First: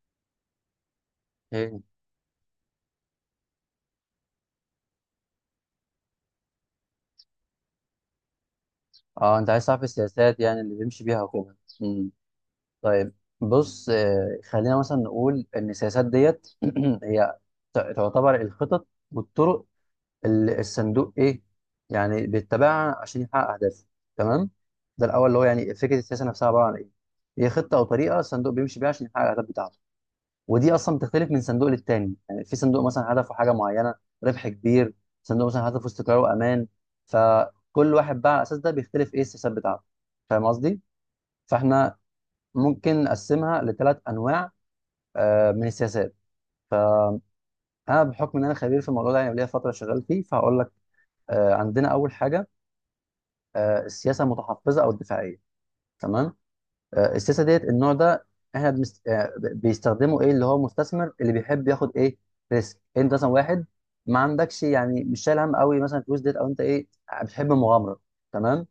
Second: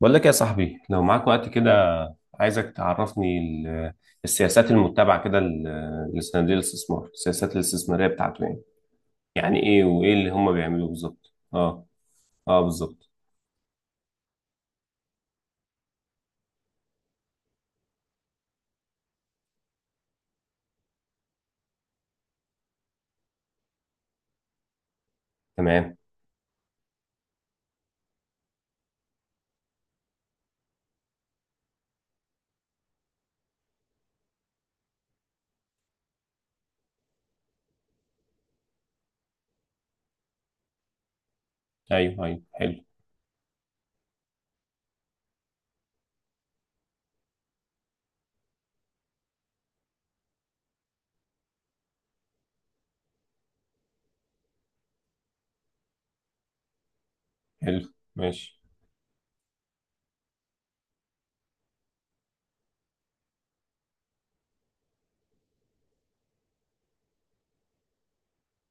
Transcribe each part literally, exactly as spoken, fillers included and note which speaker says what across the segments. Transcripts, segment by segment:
Speaker 1: بقول لك يا صاحبي لو معاك وقت كده،
Speaker 2: ايه.
Speaker 1: عايزك تعرفني ال- السياسات المتبعة كده ل- لصناديق الاستثمار، السياسات الاستثمارية بتاعته يعني.
Speaker 2: اه، انت
Speaker 1: يعني
Speaker 2: عايز تعرف
Speaker 1: ايه وايه اللي
Speaker 2: السياسات
Speaker 1: هم
Speaker 2: يعني اللي
Speaker 1: بيعملوه
Speaker 2: بيمشي بيها
Speaker 1: بالظبط؟
Speaker 2: وكده.
Speaker 1: اه،
Speaker 2: امم
Speaker 1: اه بالظبط.
Speaker 2: طيب، بص. آه، خلينا مثلا نقول ان السياسات ديت هي ت- تعتبر الخطط والطرق اللي الصندوق ايه يعني بيتبعها عشان يحقق اهدافه. تمام. ده الاول اللي هو يعني
Speaker 1: تمام.
Speaker 2: فكره السياسه نفسها عباره عن ايه. هي خطه او طريقه الصندوق بيمشي بيها عشان يحقق الاهداف بتاعته. ودي اصلا بتختلف من صندوق للتاني. يعني في صندوق مثلا هدفه حاجه معينه، ربح كبير. صندوق مثلا هدفه استقرار وامان. فكل واحد بقى على الاساس ده بيختلف ايه السياسات بتاعته. فاهم قصدي؟ فاحنا
Speaker 1: ايوه ايوه، حلو.
Speaker 2: ممكن نقسمها لثلاث انواع. آه، من السياسات، انا بحكم ان انا خبير في الموضوع ده، يعني ليا فتره شغال فيه، فهقول لك. آه، عندنا اول حاجه، آه، السياسه المتحفظه او الدفاعيه. تمام. آه، السياسه ديت،
Speaker 1: حلو
Speaker 2: النوع ده،
Speaker 1: ماشي.
Speaker 2: احنا بنست... آه، بيستخدمه ايه اللي هو مستثمر اللي بيحب ياخد ايه، ريسك. انت مثلا واحد ما عندكش، يعني مش شايل هم قوي مثلا الفلوس ديت، او انت ايه، بتحب المغامره. تمام.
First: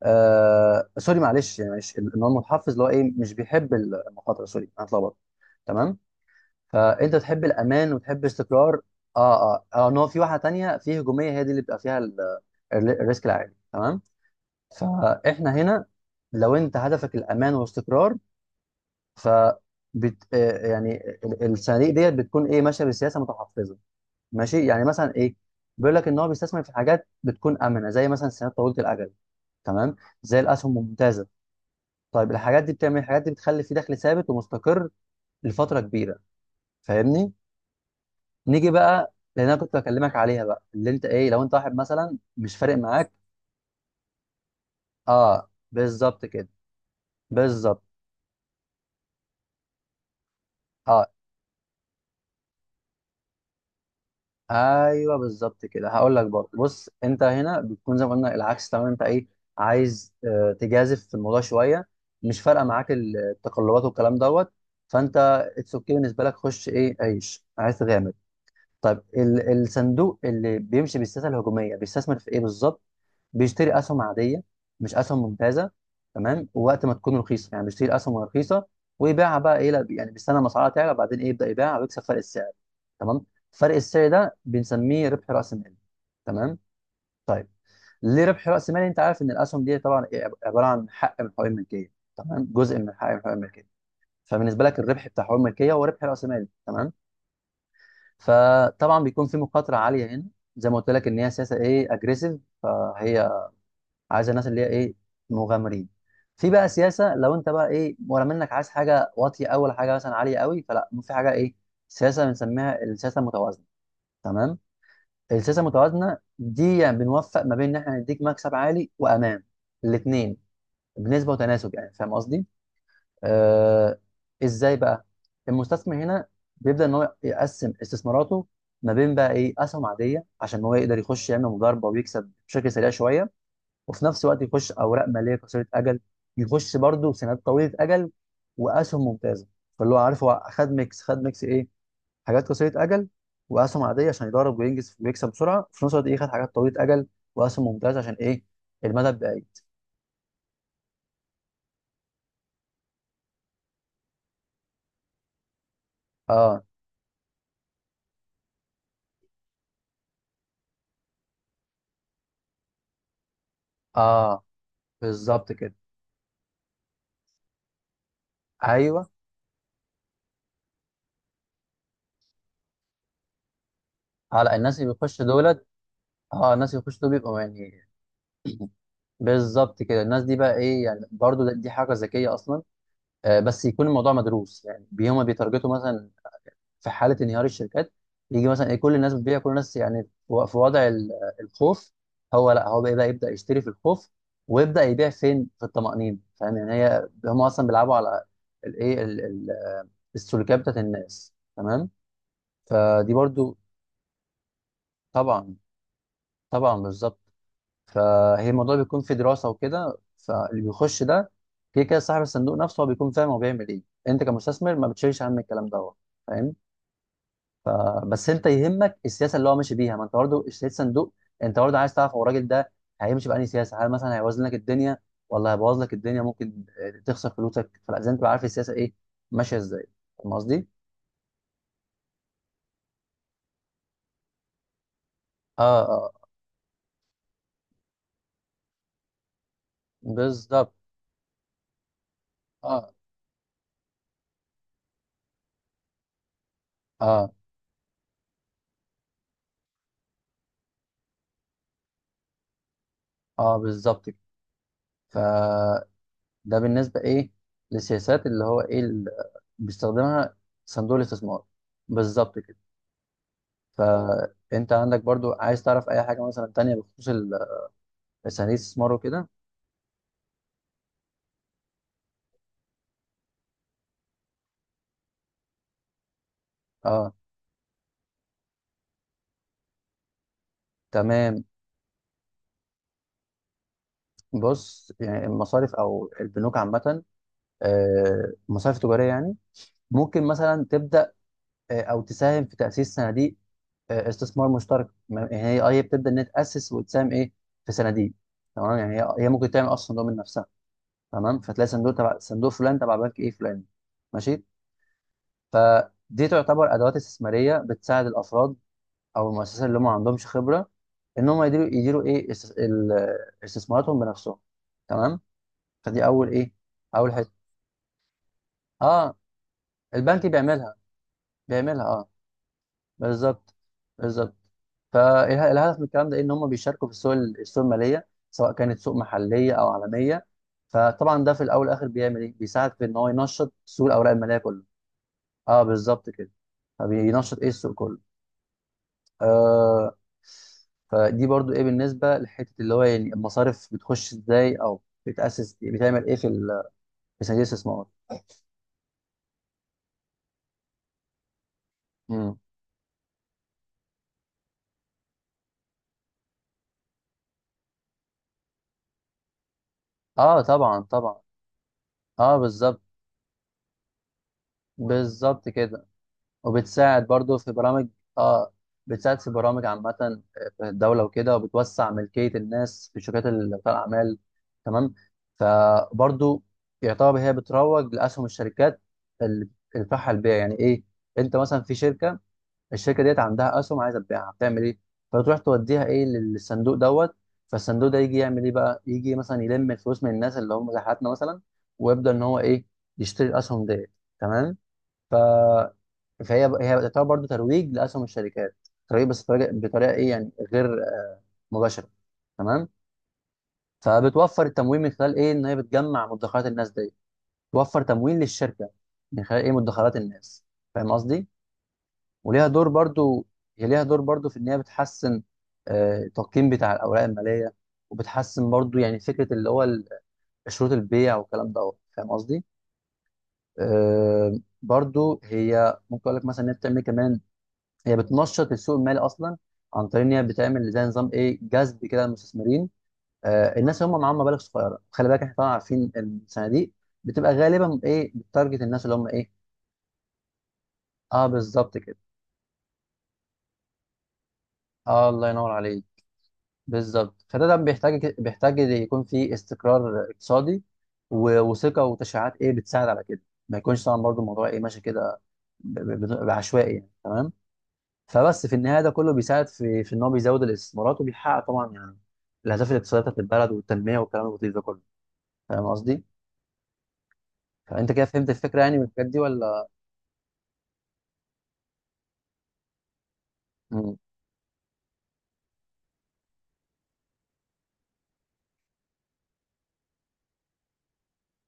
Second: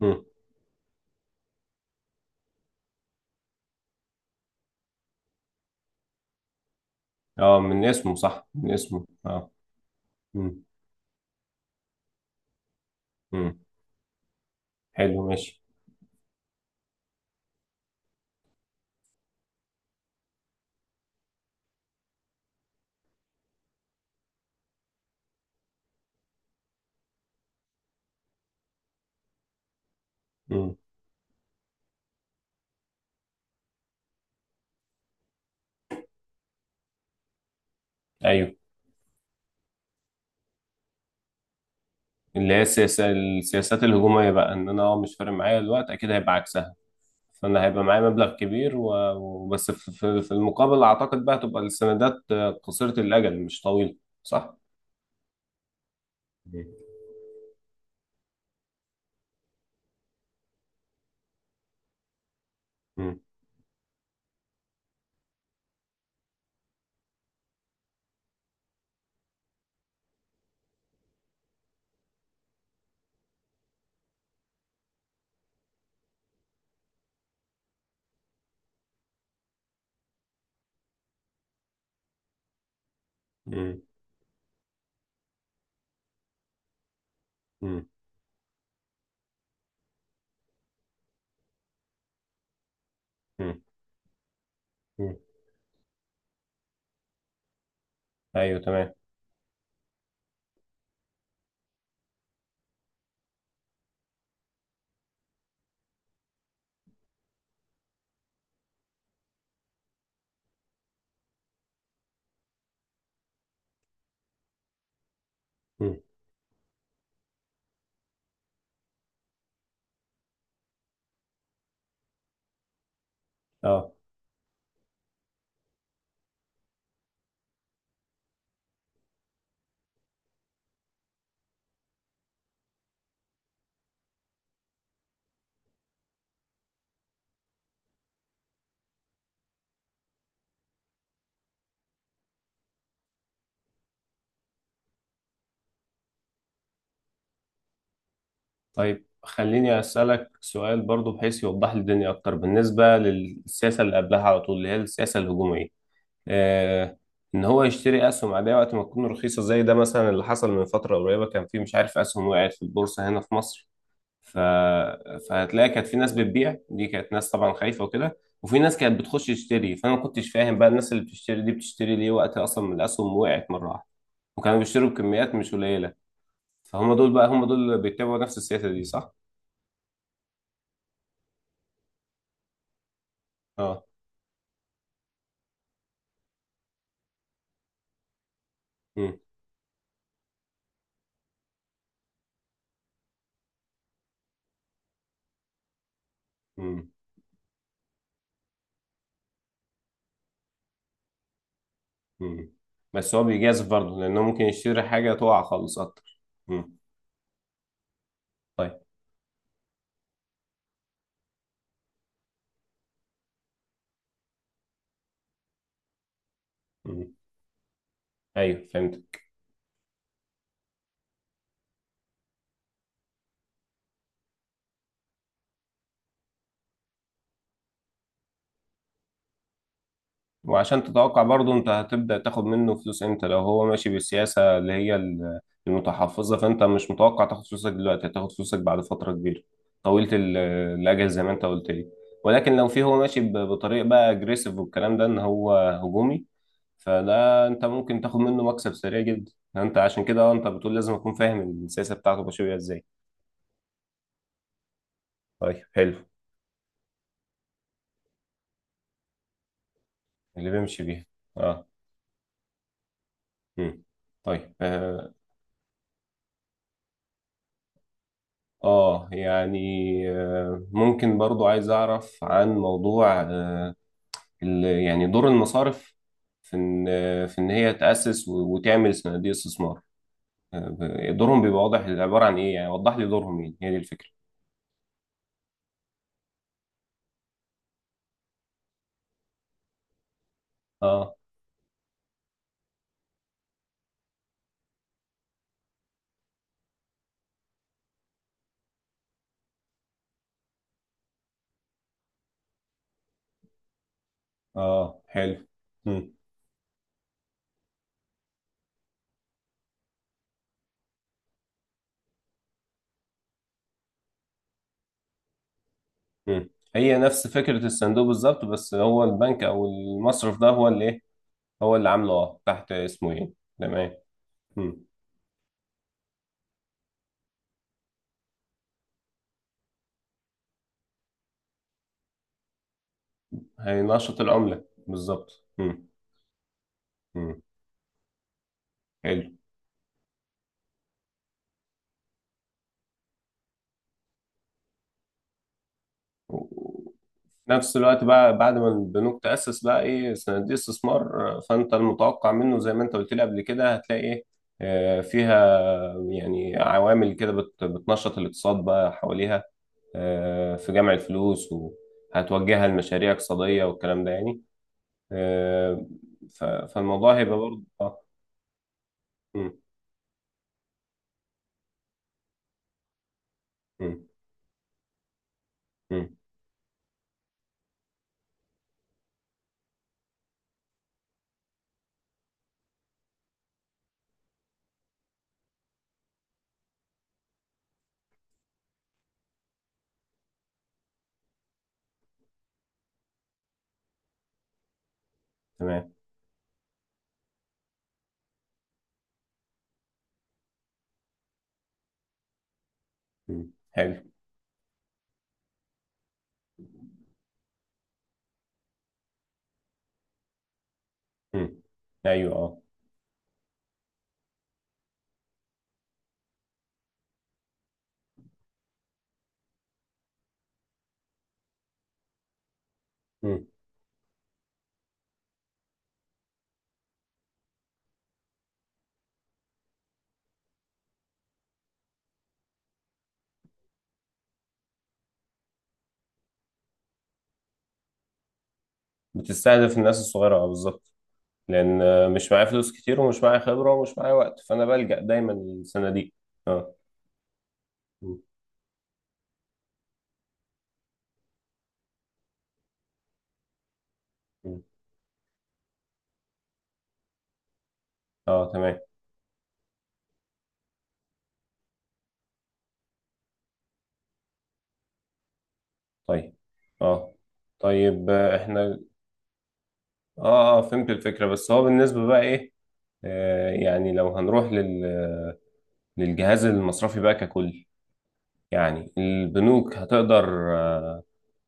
Speaker 1: مم.
Speaker 2: آه سوري، معلش، يعني معلش. ان هو المتحفظ اللي هو ايه، مش بيحب المخاطره. سوري، انا اتلخبطت. تمام. فانت تحب
Speaker 1: اه، من
Speaker 2: الامان
Speaker 1: اسمه
Speaker 2: وتحب
Speaker 1: صح، من
Speaker 2: استقرار.
Speaker 1: اسمه اه.
Speaker 2: اه اه اه. ان هو في واحده
Speaker 1: مم.
Speaker 2: تانيه، في هجوميه، هي دي اللي بيبقى فيها ال- الريسك العالي.
Speaker 1: مم.
Speaker 2: تمام.
Speaker 1: حلو
Speaker 2: فاحنا
Speaker 1: ماشي.
Speaker 2: هنا لو انت هدفك الامان والاستقرار، ف بت... آه، يعني ال- الصناديق ديت بتكون ايه، ماشيه بسياسه متحفظه. ماشي. يعني مثلا ايه، بيقول لك ان هو بيستثمر في حاجات بتكون امنه، زي مثلا السندات طويله الاجل، تمام، زي
Speaker 1: مم.
Speaker 2: الاسهم الممتازه. طيب الحاجات دي بتعمل إيه؟ الحاجات دي بتخلي في دخل ثابت ومستقر لفتره كبيره. فاهمني؟
Speaker 1: ايوه،
Speaker 2: نيجي بقى، لان انا كنت بكلمك عليها بقى، اللي انت ايه، لو انت واحد مثلا
Speaker 1: اللي
Speaker 2: مش
Speaker 1: هي
Speaker 2: فارق
Speaker 1: السياسة
Speaker 2: معاك.
Speaker 1: السياسات الهجومية بقى، ان انا اه مش فارق
Speaker 2: اه
Speaker 1: معايا الوقت، اكيد
Speaker 2: بالظبط
Speaker 1: هيبقى
Speaker 2: كده،
Speaker 1: عكسها. فانا
Speaker 2: بالظبط.
Speaker 1: هيبقى معايا مبلغ كبير و- وبس، في في- في المقابل
Speaker 2: اه
Speaker 1: اعتقد بقى تبقى السندات آه، قصيرة الاجل، مش طويلة، صح؟
Speaker 2: ايوه بالظبط كده. هقول لك برضه،
Speaker 1: مم.
Speaker 2: بص، انت هنا بتكون زي ما قلنا العكس تماما. انت ايه، عايز آه، تجازف في الموضوع شويه، مش فارقه معاك ال-
Speaker 1: مم.
Speaker 2: التقلبات والكلام دوت، فانت اتس اوكي بالنسبه لك. خش ايه، عيش، عايز تغامر. طيب ال- الصندوق اللي بيمشي بالسياسه الهجوميه بيستثمر في ايه بالظبط؟ بيشتري اسهم عاديه، مش اسهم ممتازه. تمام. ووقت ما تكون رخيصه، يعني بيشتري اسهم رخيصه، ويبيعها بقى ايه، لا، يعني بيستنى ما اسعارها تعلى، وبعدين ايه، يبدا يبيعها ويكسب فرق السعر. تمام. فرق
Speaker 1: مم.
Speaker 2: السعر ده بنسميه ربح راس مال. تمام. طيب
Speaker 1: مم.
Speaker 2: ليه ربح راس مال؟ انت عارف ان الاسهم دي طبعا إيه؟ عباره عن حق من حقوق الملكيه. تمام، جزء من حق من حقوق
Speaker 1: مم.
Speaker 2: الملكيه. فبالنسبه لك، الربح
Speaker 1: مم.
Speaker 2: بتاع حقوق الملكيه هو ربح راس مال. تمام.
Speaker 1: ايوه تمام.
Speaker 2: فطبعا بيكون في مخاطره عاليه هنا، زي ما قلت لك، ان هي سياسه ايه، اجريسيف، فهي عايزه الناس اللي هي ايه، مغامرين. في بقى سياسه، لو انت بقى ايه، ولا منك، عايز حاجه واطيه أوي ولا حاجه مثلا عاليه قوي، فلا، في حاجه ايه، سياسه بنسميها السياسه المتوازنه. تمام. السياسه
Speaker 1: مم.
Speaker 2: المتوازنه دي يعني بنوفق ما بين ان احنا نديك مكسب عالي وامان، الاثنين، بنسبه وتناسب. يعني فاهم قصدي؟
Speaker 1: اه.
Speaker 2: آه ازاي بقى؟ المستثمر هنا بيبدأ ان هو يقسم استثماراته ما بين بقى ايه، اسهم عاديه، عشان هو يقدر يخش يعمل مضاربه ويكسب بشكل سريع شويه، وفي نفس الوقت يخش اوراق ماليه قصيره اجل، يخش برضه سندات طويله اجل، واسهم ممتازه. فاللي هو عارف، هو خد ميكس، خد ميكس ايه، حاجات قصيره اجل واسهم عاديه عشان يضارب وينجز ويكسب بسرعه، وفي نفس الوقت ايه، خد حاجات طويله اجل واسهم ممتازه عشان ايه،
Speaker 1: طيب
Speaker 2: المدى البعيد.
Speaker 1: خليني اسالك سؤال برضو، بحيث يوضح لي الدنيا اكتر بالنسبه للسياسه اللي قبلها على طول، اللي هي السياسه الهجوميه.
Speaker 2: اه
Speaker 1: آه، ان هو يشتري اسهم عاديه وقت ما تكون رخيصه، زي ده مثلا اللي حصل من فتره قريبه، كان في مش عارف اسهم وقعت في البورصه هنا في مصر. ف...
Speaker 2: اه بالظبط
Speaker 1: فهتلاقي
Speaker 2: كده.
Speaker 1: كانت في ناس بتبيع، دي كانت ناس طبعا خايفه وكده، وفي ناس كانت
Speaker 2: ايوه،
Speaker 1: بتخش تشتري، فانا ما كنتش فاهم بقى الناس اللي بتشتري دي بتشتري ليه وقت اصلا من الاسهم وقعت مره واحده،
Speaker 2: اه، لا،
Speaker 1: وكانوا
Speaker 2: الناس
Speaker 1: بيشتروا
Speaker 2: اللي بيخشوا
Speaker 1: بكميات مش
Speaker 2: دولت،
Speaker 1: قليله.
Speaker 2: اه الناس اللي
Speaker 1: فهم
Speaker 2: بيخشوا دول
Speaker 1: دول بقى،
Speaker 2: بيبقوا
Speaker 1: هم دول اللي
Speaker 2: يعني،
Speaker 1: بيتبعوا نفس السياسه دي صح؟
Speaker 2: بالظبط كده. الناس دي بقى ايه، يعني برضو ده- دي حركه ذكيه اصلا، آه بس
Speaker 1: اه.
Speaker 2: يكون الموضوع مدروس. يعني بي- هما بيتارجتوا مثلا في حاله انهيار الشركات. يجي مثلا ايه، كل الناس
Speaker 1: امم.
Speaker 2: بتبيع، كل الناس يعني في و- في وضع ال- الخوف، هو لا، هو بقى بقى يبدا يشتري في الخوف، ويبدا يبيع فين، في الطمأنينه. فاهم يعني؟
Speaker 1: امم.
Speaker 2: هي هم اصلا بيلعبوا على الايه، ال- ال- آه، السلوكيات بتاعت الناس. تمام.
Speaker 1: امم.
Speaker 2: فدي
Speaker 1: بس هو
Speaker 2: برضو،
Speaker 1: بيجازف برضه، لانه ممكن يشتري حاجه تقع
Speaker 2: طبعا
Speaker 1: خالص اكتر.
Speaker 2: طبعا،
Speaker 1: امم.
Speaker 2: بالظبط. فهي الموضوع
Speaker 1: طيب.
Speaker 2: بيكون في دراسه وكده. فاللي بيخش ده، كده كده صاحب الصندوق نفسه هو بيكون فاهم هو بيعمل ايه. انت كمستثمر ما بتشيلش هم الكلام دوت. فاهم؟
Speaker 1: امم.
Speaker 2: ف- بس انت
Speaker 1: ايوه
Speaker 2: يهمك
Speaker 1: فهمت.
Speaker 2: السياسه اللي هو ماشي بيها، ما انت برضه اشتريت صندوق. انت برضه عايز تعرف هو الراجل ده هيمشي بأنهي سياسه، هل مثلا هيوازن لك الدنيا، ولا هيبوظ لك الدنيا، ممكن آه، تخسر فلوسك. فلازم تبقى عارف السياسه ايه، ماشيه ازاي. فاهم قصدي؟
Speaker 1: وعشان تتوقع برضه انت هتبدأ تاخد منه فلوس امتى، لو هو ماشي بالسياسة اللي هي ال-
Speaker 2: اه اه
Speaker 1: المتحفظة، فانت مش متوقع تاخد فلوسك دلوقتي، هتاخد فلوسك بعد فترة كبيرة طويلة ال-
Speaker 2: بالظبط.
Speaker 1: الأجل زي ما انت قلت لي. ولكن لو في
Speaker 2: اه
Speaker 1: هو ماشي ب- بطريقة بقى اجريسيف، والكلام ده ان هو هجومي،
Speaker 2: اه
Speaker 1: فده انت ممكن تاخد منه مكسب سريع جدا. انت عشان كده اه، انت بتقول لازم اكون فاهم السياسة بتاعته ماشية بيها ازاي.
Speaker 2: اه بالظبط كده. ف،
Speaker 1: طيب حلو.
Speaker 2: ده بالنسبة إيه، للسياسات اللي هو إيه اللي بيستخدمها
Speaker 1: اللي بيمشي
Speaker 2: صندوق
Speaker 1: بيها.
Speaker 2: الاستثمار.
Speaker 1: اه.
Speaker 2: بالظبط كده.
Speaker 1: مم. طيب.
Speaker 2: فأنت عندك
Speaker 1: آه،
Speaker 2: برضو عايز تعرف أي حاجة مثلا تانية بخصوص ال- صناديق الاستثمار
Speaker 1: اه
Speaker 2: وكده؟
Speaker 1: يعني. آه، ممكن برضو عايز اعرف عن موضوع آه، ال- يعني دور المصارف في ان
Speaker 2: أه
Speaker 1: آه، في ان هي تأسس و- وتعمل صناديق استثمار. آه، دورهم
Speaker 2: تمام.
Speaker 1: بيبقى واضح عبارة عن ايه، يعني وضح لي دورهم ايه، هي دي الفكرة.
Speaker 2: بص، يعني المصارف أو البنوك عامة، آه، مصارف تجارية يعني، ممكن مثلا تبدأ،
Speaker 1: اه
Speaker 2: آه، أو تساهم في تأسيس صناديق، آه، استثمار مشترك، ما- يعني هي أه هي بتبدأ إن هي تأسس وتساهم إيه في صناديق. تمام. يعني هي هي ممكن تعمل أصلا صندوق من نفسها. تمام. فتلاقي صندوق تبع صندوق فلان تبع بنك ايه فلان. ماشي.
Speaker 1: اه حلو. مم.
Speaker 2: فدي تعتبر ادوات استثماريه بتساعد الافراد او المؤسسات اللي هم ما عندهمش خبره ان هم يديروا يديروا ايه، است- ال- استثماراتهم بنفسهم. تمام. فدي اول
Speaker 1: مم.
Speaker 2: ايه،
Speaker 1: هي
Speaker 2: اول
Speaker 1: نفس
Speaker 2: حته،
Speaker 1: فكرة الصندوق بالظبط، بس هو
Speaker 2: اه،
Speaker 1: البنك او
Speaker 2: البنك
Speaker 1: المصرف ده هو
Speaker 2: بيعملها،
Speaker 1: اللي ايه، هو
Speaker 2: بيعملها
Speaker 1: اللي
Speaker 2: اه،
Speaker 1: عامله اه تحت اسمه ايه.
Speaker 2: بالظبط،
Speaker 1: تمام.
Speaker 2: بالظبط.
Speaker 1: مم.
Speaker 2: فالهدف من الكلام ده ان هم بيشاركوا في السوق، السوق الماليه، سواء كانت سوق محليه او عالميه. فطبعا ده في الاول والاخر بيعمل ايه، بيساعد في ان هو ينشط سوق الاوراق
Speaker 1: هينشط
Speaker 2: الماليه كله.
Speaker 1: العملة بالظبط.
Speaker 2: اه
Speaker 1: مم.
Speaker 2: بالظبط كده. فبينشط
Speaker 1: مم.
Speaker 2: ايه السوق كله.
Speaker 1: حلو.
Speaker 2: آه. فدي برضو ايه بالنسبه لحته اللي هو يعني المصارف بتخش ازاي، او بتاسس إيه، بتعمل ايه في
Speaker 1: في
Speaker 2: ال- في صناديق
Speaker 1: نفس
Speaker 2: الاستثمار.
Speaker 1: الوقت بقى بعد ما البنوك تأسس بقى ايه صناديق استثمار، آه، فانت المتوقع
Speaker 2: مم.
Speaker 1: منه زي ما انت قلت لي قبل كده هتلاقي ايه آه، فيها يعني عوامل كده بت- بتنشط الاقتصاد بقى حواليها،
Speaker 2: اه
Speaker 1: آه، في
Speaker 2: طبعا
Speaker 1: جمع
Speaker 2: طبعا،
Speaker 1: الفلوس
Speaker 2: اه
Speaker 1: وهتوجهها
Speaker 2: بالظبط،
Speaker 1: لمشاريع اقتصادية والكلام ده يعني.
Speaker 2: بالظبط كده.
Speaker 1: آه، ف-
Speaker 2: وبتساعد
Speaker 1: فالموضوع
Speaker 2: برضو
Speaker 1: هيبقى
Speaker 2: في
Speaker 1: برضه
Speaker 2: برامج،
Speaker 1: اه.
Speaker 2: اه بتساعد في
Speaker 1: مم.
Speaker 2: برامج عامة، آه، في الدولة وكده، وبتوسع ملكية الناس في شركات ال- بتاع
Speaker 1: مم.
Speaker 2: الأعمال. تمام.
Speaker 1: مم.
Speaker 2: فبرضو يعتبر هي بتروج لأسهم الشركات اللي بتنفعها البيع. يعني إيه؟ أنت مثلا في شركة، الشركة ديت عندها أسهم عايزة تبيعها، بتعمل إيه، فتروح توديها إيه، للصندوق دوت. فالصندوق ده يجي يعمل إيه بقى، يجي مثلا يلم الفلوس من الناس اللي هم زي حالاتنا مثلا، ويبدأ إن هو إيه، يشتري الأسهم ديت. تمام.
Speaker 1: تمام.
Speaker 2: فهي هي تعتبر برضو ترويج لاسهم الشركات، ترويج بس بطريقه، بطريقة ايه يعني، غير مباشره. تمام.
Speaker 1: مم. حلو.
Speaker 2: فبتوفر التمويل من خلال ايه، ان هي بتجمع مدخرات الناس دي، توفر تمويل للشركه من خلال ايه، مدخرات الناس. فاهم قصدي؟
Speaker 1: مم. ايوه
Speaker 2: وليها
Speaker 1: اه.
Speaker 2: دور برضو، هي ليها دور برضو في ان هي بتحسن آه، التقييم بتاع الاوراق الماليه، وبتحسن برضو يعني فكره اللي هو ال- شروط البيع والكلام ده. فاهم قصدي؟
Speaker 1: مم.
Speaker 2: آه، برضو هي ممكن اقول لك مثلا ان هي بتعمل كمان، هي بتنشط السوق المالي اصلا عن طريق ان هي بتعمل زي نظام ايه، جذب كده للمستثمرين. آه، الناس اللي هم معاهم مبالغ صغيره، خلي بالك احنا طبعا عارفين الصناديق بتبقى غالبا ايه، بتارجت الناس اللي هم ايه.
Speaker 1: بتستهدف الناس الصغيرة اه بالظبط.
Speaker 2: اه بالظبط
Speaker 1: لان
Speaker 2: كده.
Speaker 1: آه، مش معايا فلوس كتير ومش معايا خبره ومش معايا وقت، فانا بلجأ
Speaker 2: اه الله
Speaker 1: دايما
Speaker 2: ينور عليك.
Speaker 1: للصناديق. اه.
Speaker 2: بالظبط. فده، ده بيحتاج
Speaker 1: م-
Speaker 2: بيحتاج يكون في استقرار اقتصادي و- وثقه وتشريعات ايه، بتساعد على كده. ما يكونش طبعا برضو الموضوع ايه،
Speaker 1: م.
Speaker 2: ماشي كده ب- ب- ب- بعشوائي يعني. تمام. فبس
Speaker 1: اه
Speaker 2: في
Speaker 1: تمام.
Speaker 2: النهايه ده كله بيساعد في في ان هو بيزود الاستثمارات، وبيحقق طبعا يعني الاهداف الاقتصاديه بتاعت البلد والتنميه والكلام اللطيف ده كله. فاهم قصدي؟
Speaker 1: طيب. اه.
Speaker 2: فانت كده
Speaker 1: طيب
Speaker 2: فهمت
Speaker 1: آه،
Speaker 2: الفكره يعني
Speaker 1: احنا.
Speaker 2: من الحاجات دي ولا؟
Speaker 1: اه اه فهمت الفكره، بس هو بالنسبه بقى ايه، آه يعني
Speaker 2: مم.
Speaker 1: لو هنروح لل للجهاز المصرفي بقى ككل، يعني البنوك هتقدر آه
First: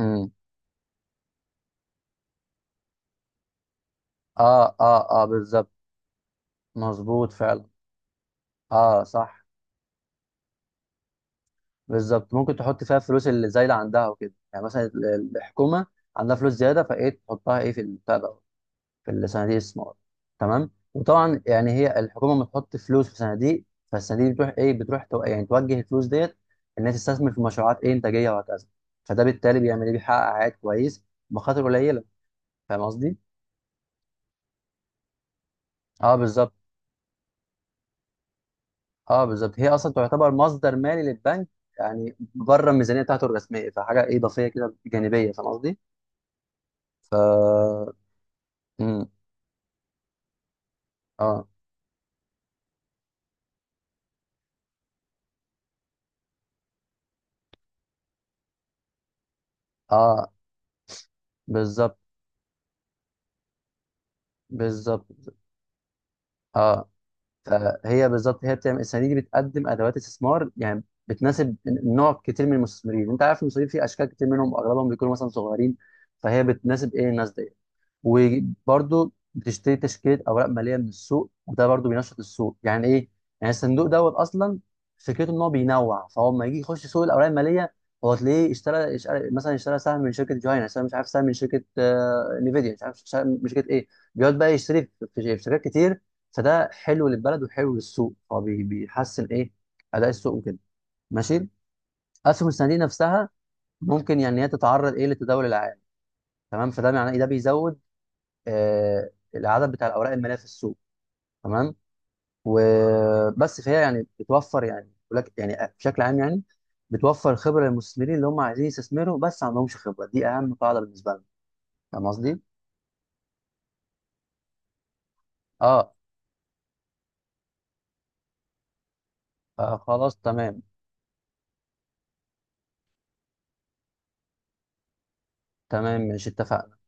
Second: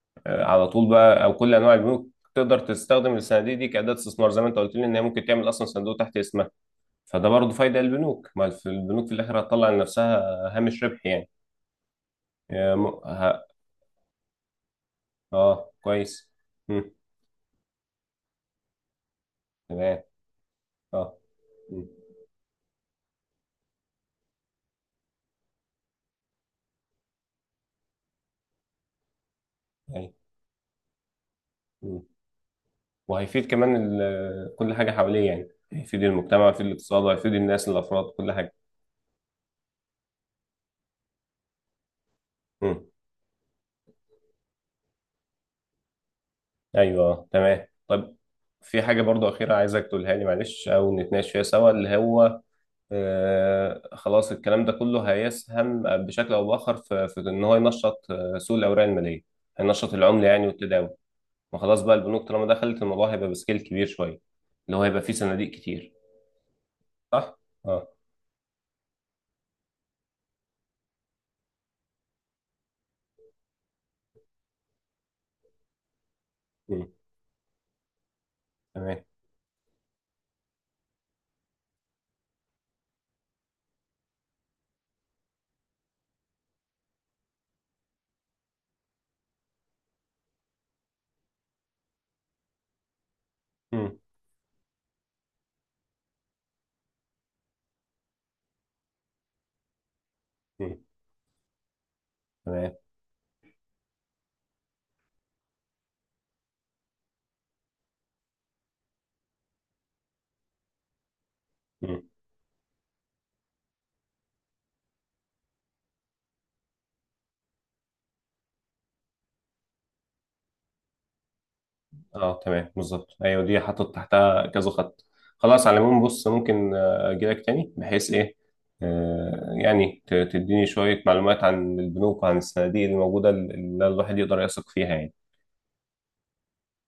Speaker 2: مم.
Speaker 1: آه، على طول بقى، او كل انواع البنوك تقدر تستخدم الصناديق دي كأداة استثمار، زي ما انت
Speaker 2: اه
Speaker 1: قلت لي ان هي
Speaker 2: اه اه
Speaker 1: ممكن تعمل اصلا
Speaker 2: بالظبط،
Speaker 1: صندوق تحت اسمها. فده
Speaker 2: مظبوط
Speaker 1: برضه
Speaker 2: فعلا.
Speaker 1: فايدة للبنوك، ما في
Speaker 2: اه
Speaker 1: البنوك في الآخر
Speaker 2: صح،
Speaker 1: هتطلع لنفسها هامش ربح يعني.
Speaker 2: بالظبط. ممكن
Speaker 1: يا
Speaker 2: تحط
Speaker 1: م...
Speaker 2: فيها الفلوس
Speaker 1: ه...
Speaker 2: اللي زايده عندها وكده، يعني مثلا ال-
Speaker 1: اه
Speaker 2: الحكومه
Speaker 1: كويس.
Speaker 2: عندها فلوس زياده،
Speaker 1: مم.
Speaker 2: فايه، تحطها ايه، في البتاع ده، في الصناديق الاستثمار.
Speaker 1: تمام.
Speaker 2: تمام.
Speaker 1: اه.
Speaker 2: وطبعا يعني
Speaker 1: مم.
Speaker 2: هي الحكومه لما تحط فلوس في صناديق، فالصناديق بتروح ايه، بتروح تو... يعني توجه الفلوس ديت انها تستثمر في مشروعات ايه، انتاجيه وهكذا. فده بالتالي بيعمل ايه،
Speaker 1: أي.
Speaker 2: بيحقق عائد كويس بمخاطر
Speaker 1: مم.
Speaker 2: قليله. فاهم قصدي؟
Speaker 1: وهيفيد كمان ال... كل حاجة حواليه، يعني هيفيد
Speaker 2: اه
Speaker 1: المجتمع،
Speaker 2: بالظبط.
Speaker 1: هيفيد الاقتصاد، وهيفيد الناس الأفراد، كل حاجة.
Speaker 2: اه بالظبط. هي اصلا تعتبر مصدر مالي للبنك، يعني بره
Speaker 1: مم.
Speaker 2: الميزانيه بتاعته الرسميه، فحاجه ايه، اضافيه كده، جانبيه. فاهم قصدي؟
Speaker 1: أيوه
Speaker 2: ف،
Speaker 1: آه، تمام. طب في حاجة
Speaker 2: امم
Speaker 1: برضه أخيرة عايزك تقولها لي معلش، أو نتناقش فيها
Speaker 2: اه
Speaker 1: سوا، اللي هو آه، خلاص الكلام ده كله هيسهم بشكل او باخر في, في ان هو ينشط آه، سوق الاوراق الماليه، هينشط العمله
Speaker 2: اه
Speaker 1: يعني والتداول. ما خلاص بقى،
Speaker 2: بالظبط،
Speaker 1: البنوك طالما دخلت الموضوع هيبقى بسكيل كبير شويه، اللي هو هيبقى فيه
Speaker 2: بالظبط.
Speaker 1: صناديق كتير،
Speaker 2: اه.
Speaker 1: صح؟ اه.
Speaker 2: فهي بالظبط، هي بتعمل الصناديق دي، بتقدم ادوات استثمار يعني بتناسب نوع كتير من المستثمرين. انت عارف المستثمرين في اشكال كتير منهم، اغلبهم بيكونوا مثلا صغيرين. فهي
Speaker 1: مم.
Speaker 2: بتناسب ايه الناس دي.
Speaker 1: تمام.
Speaker 2: وبرضه بتشتري تشكيله اوراق ماليه من السوق، وده برضه بينشط السوق. يعني ايه، يعني الصندوق دوت اصلا فكرته ان هو بينوع، فهو لما يجي يخش سوق الاوراق الماليه، هو تلاقيه اشترى اشترى- مثلا اشترى سهم من شركه جهينه، اشترى مش عارف سهم من شركه آه، نفيديا، مش عارف سهم من شركه ايه،
Speaker 1: مم.
Speaker 2: بيقعد بقى يشتري في في شركات كتير. فده حلو للبلد وحلو للسوق، هو بي- بيحسن ايه، اداء السوق وكده.
Speaker 1: مم.
Speaker 2: ماشي. اسهم
Speaker 1: تمام.
Speaker 2: الصناديق نفسها ممكن يعني هي تتعرض ايه، للتداول العام. تمام. فده معناه إيه؟ ده بيزود آه، العدد بتاع الاوراق الماليه في السوق. تمام.
Speaker 1: مم.
Speaker 2: وبس. فهي يعني بتوفر، يعني ولك يعني بشكل عام يعني، بتوفر خبره للمستثمرين اللي هم عايزين يستثمروا بس ما عندهمش خبره. دي اهم قاعده بالنسبه لنا. فاهم قصدي؟
Speaker 1: اه تمام بالظبط. ايوه دي حاطط تحتها كذا خط. خلاص، على
Speaker 2: اه.
Speaker 1: العموم بص، ممكن آه، اجي لك تاني بحيث ايه آه،
Speaker 2: آه،
Speaker 1: يعني ت-
Speaker 2: خلاص تمام.
Speaker 1: تديني شويه معلومات عن البنوك وعن الصناديق اللي موجوده، اللي الواحد يقدر يثق فيها يعني.
Speaker 2: تمام، ماشي، اتفقنا.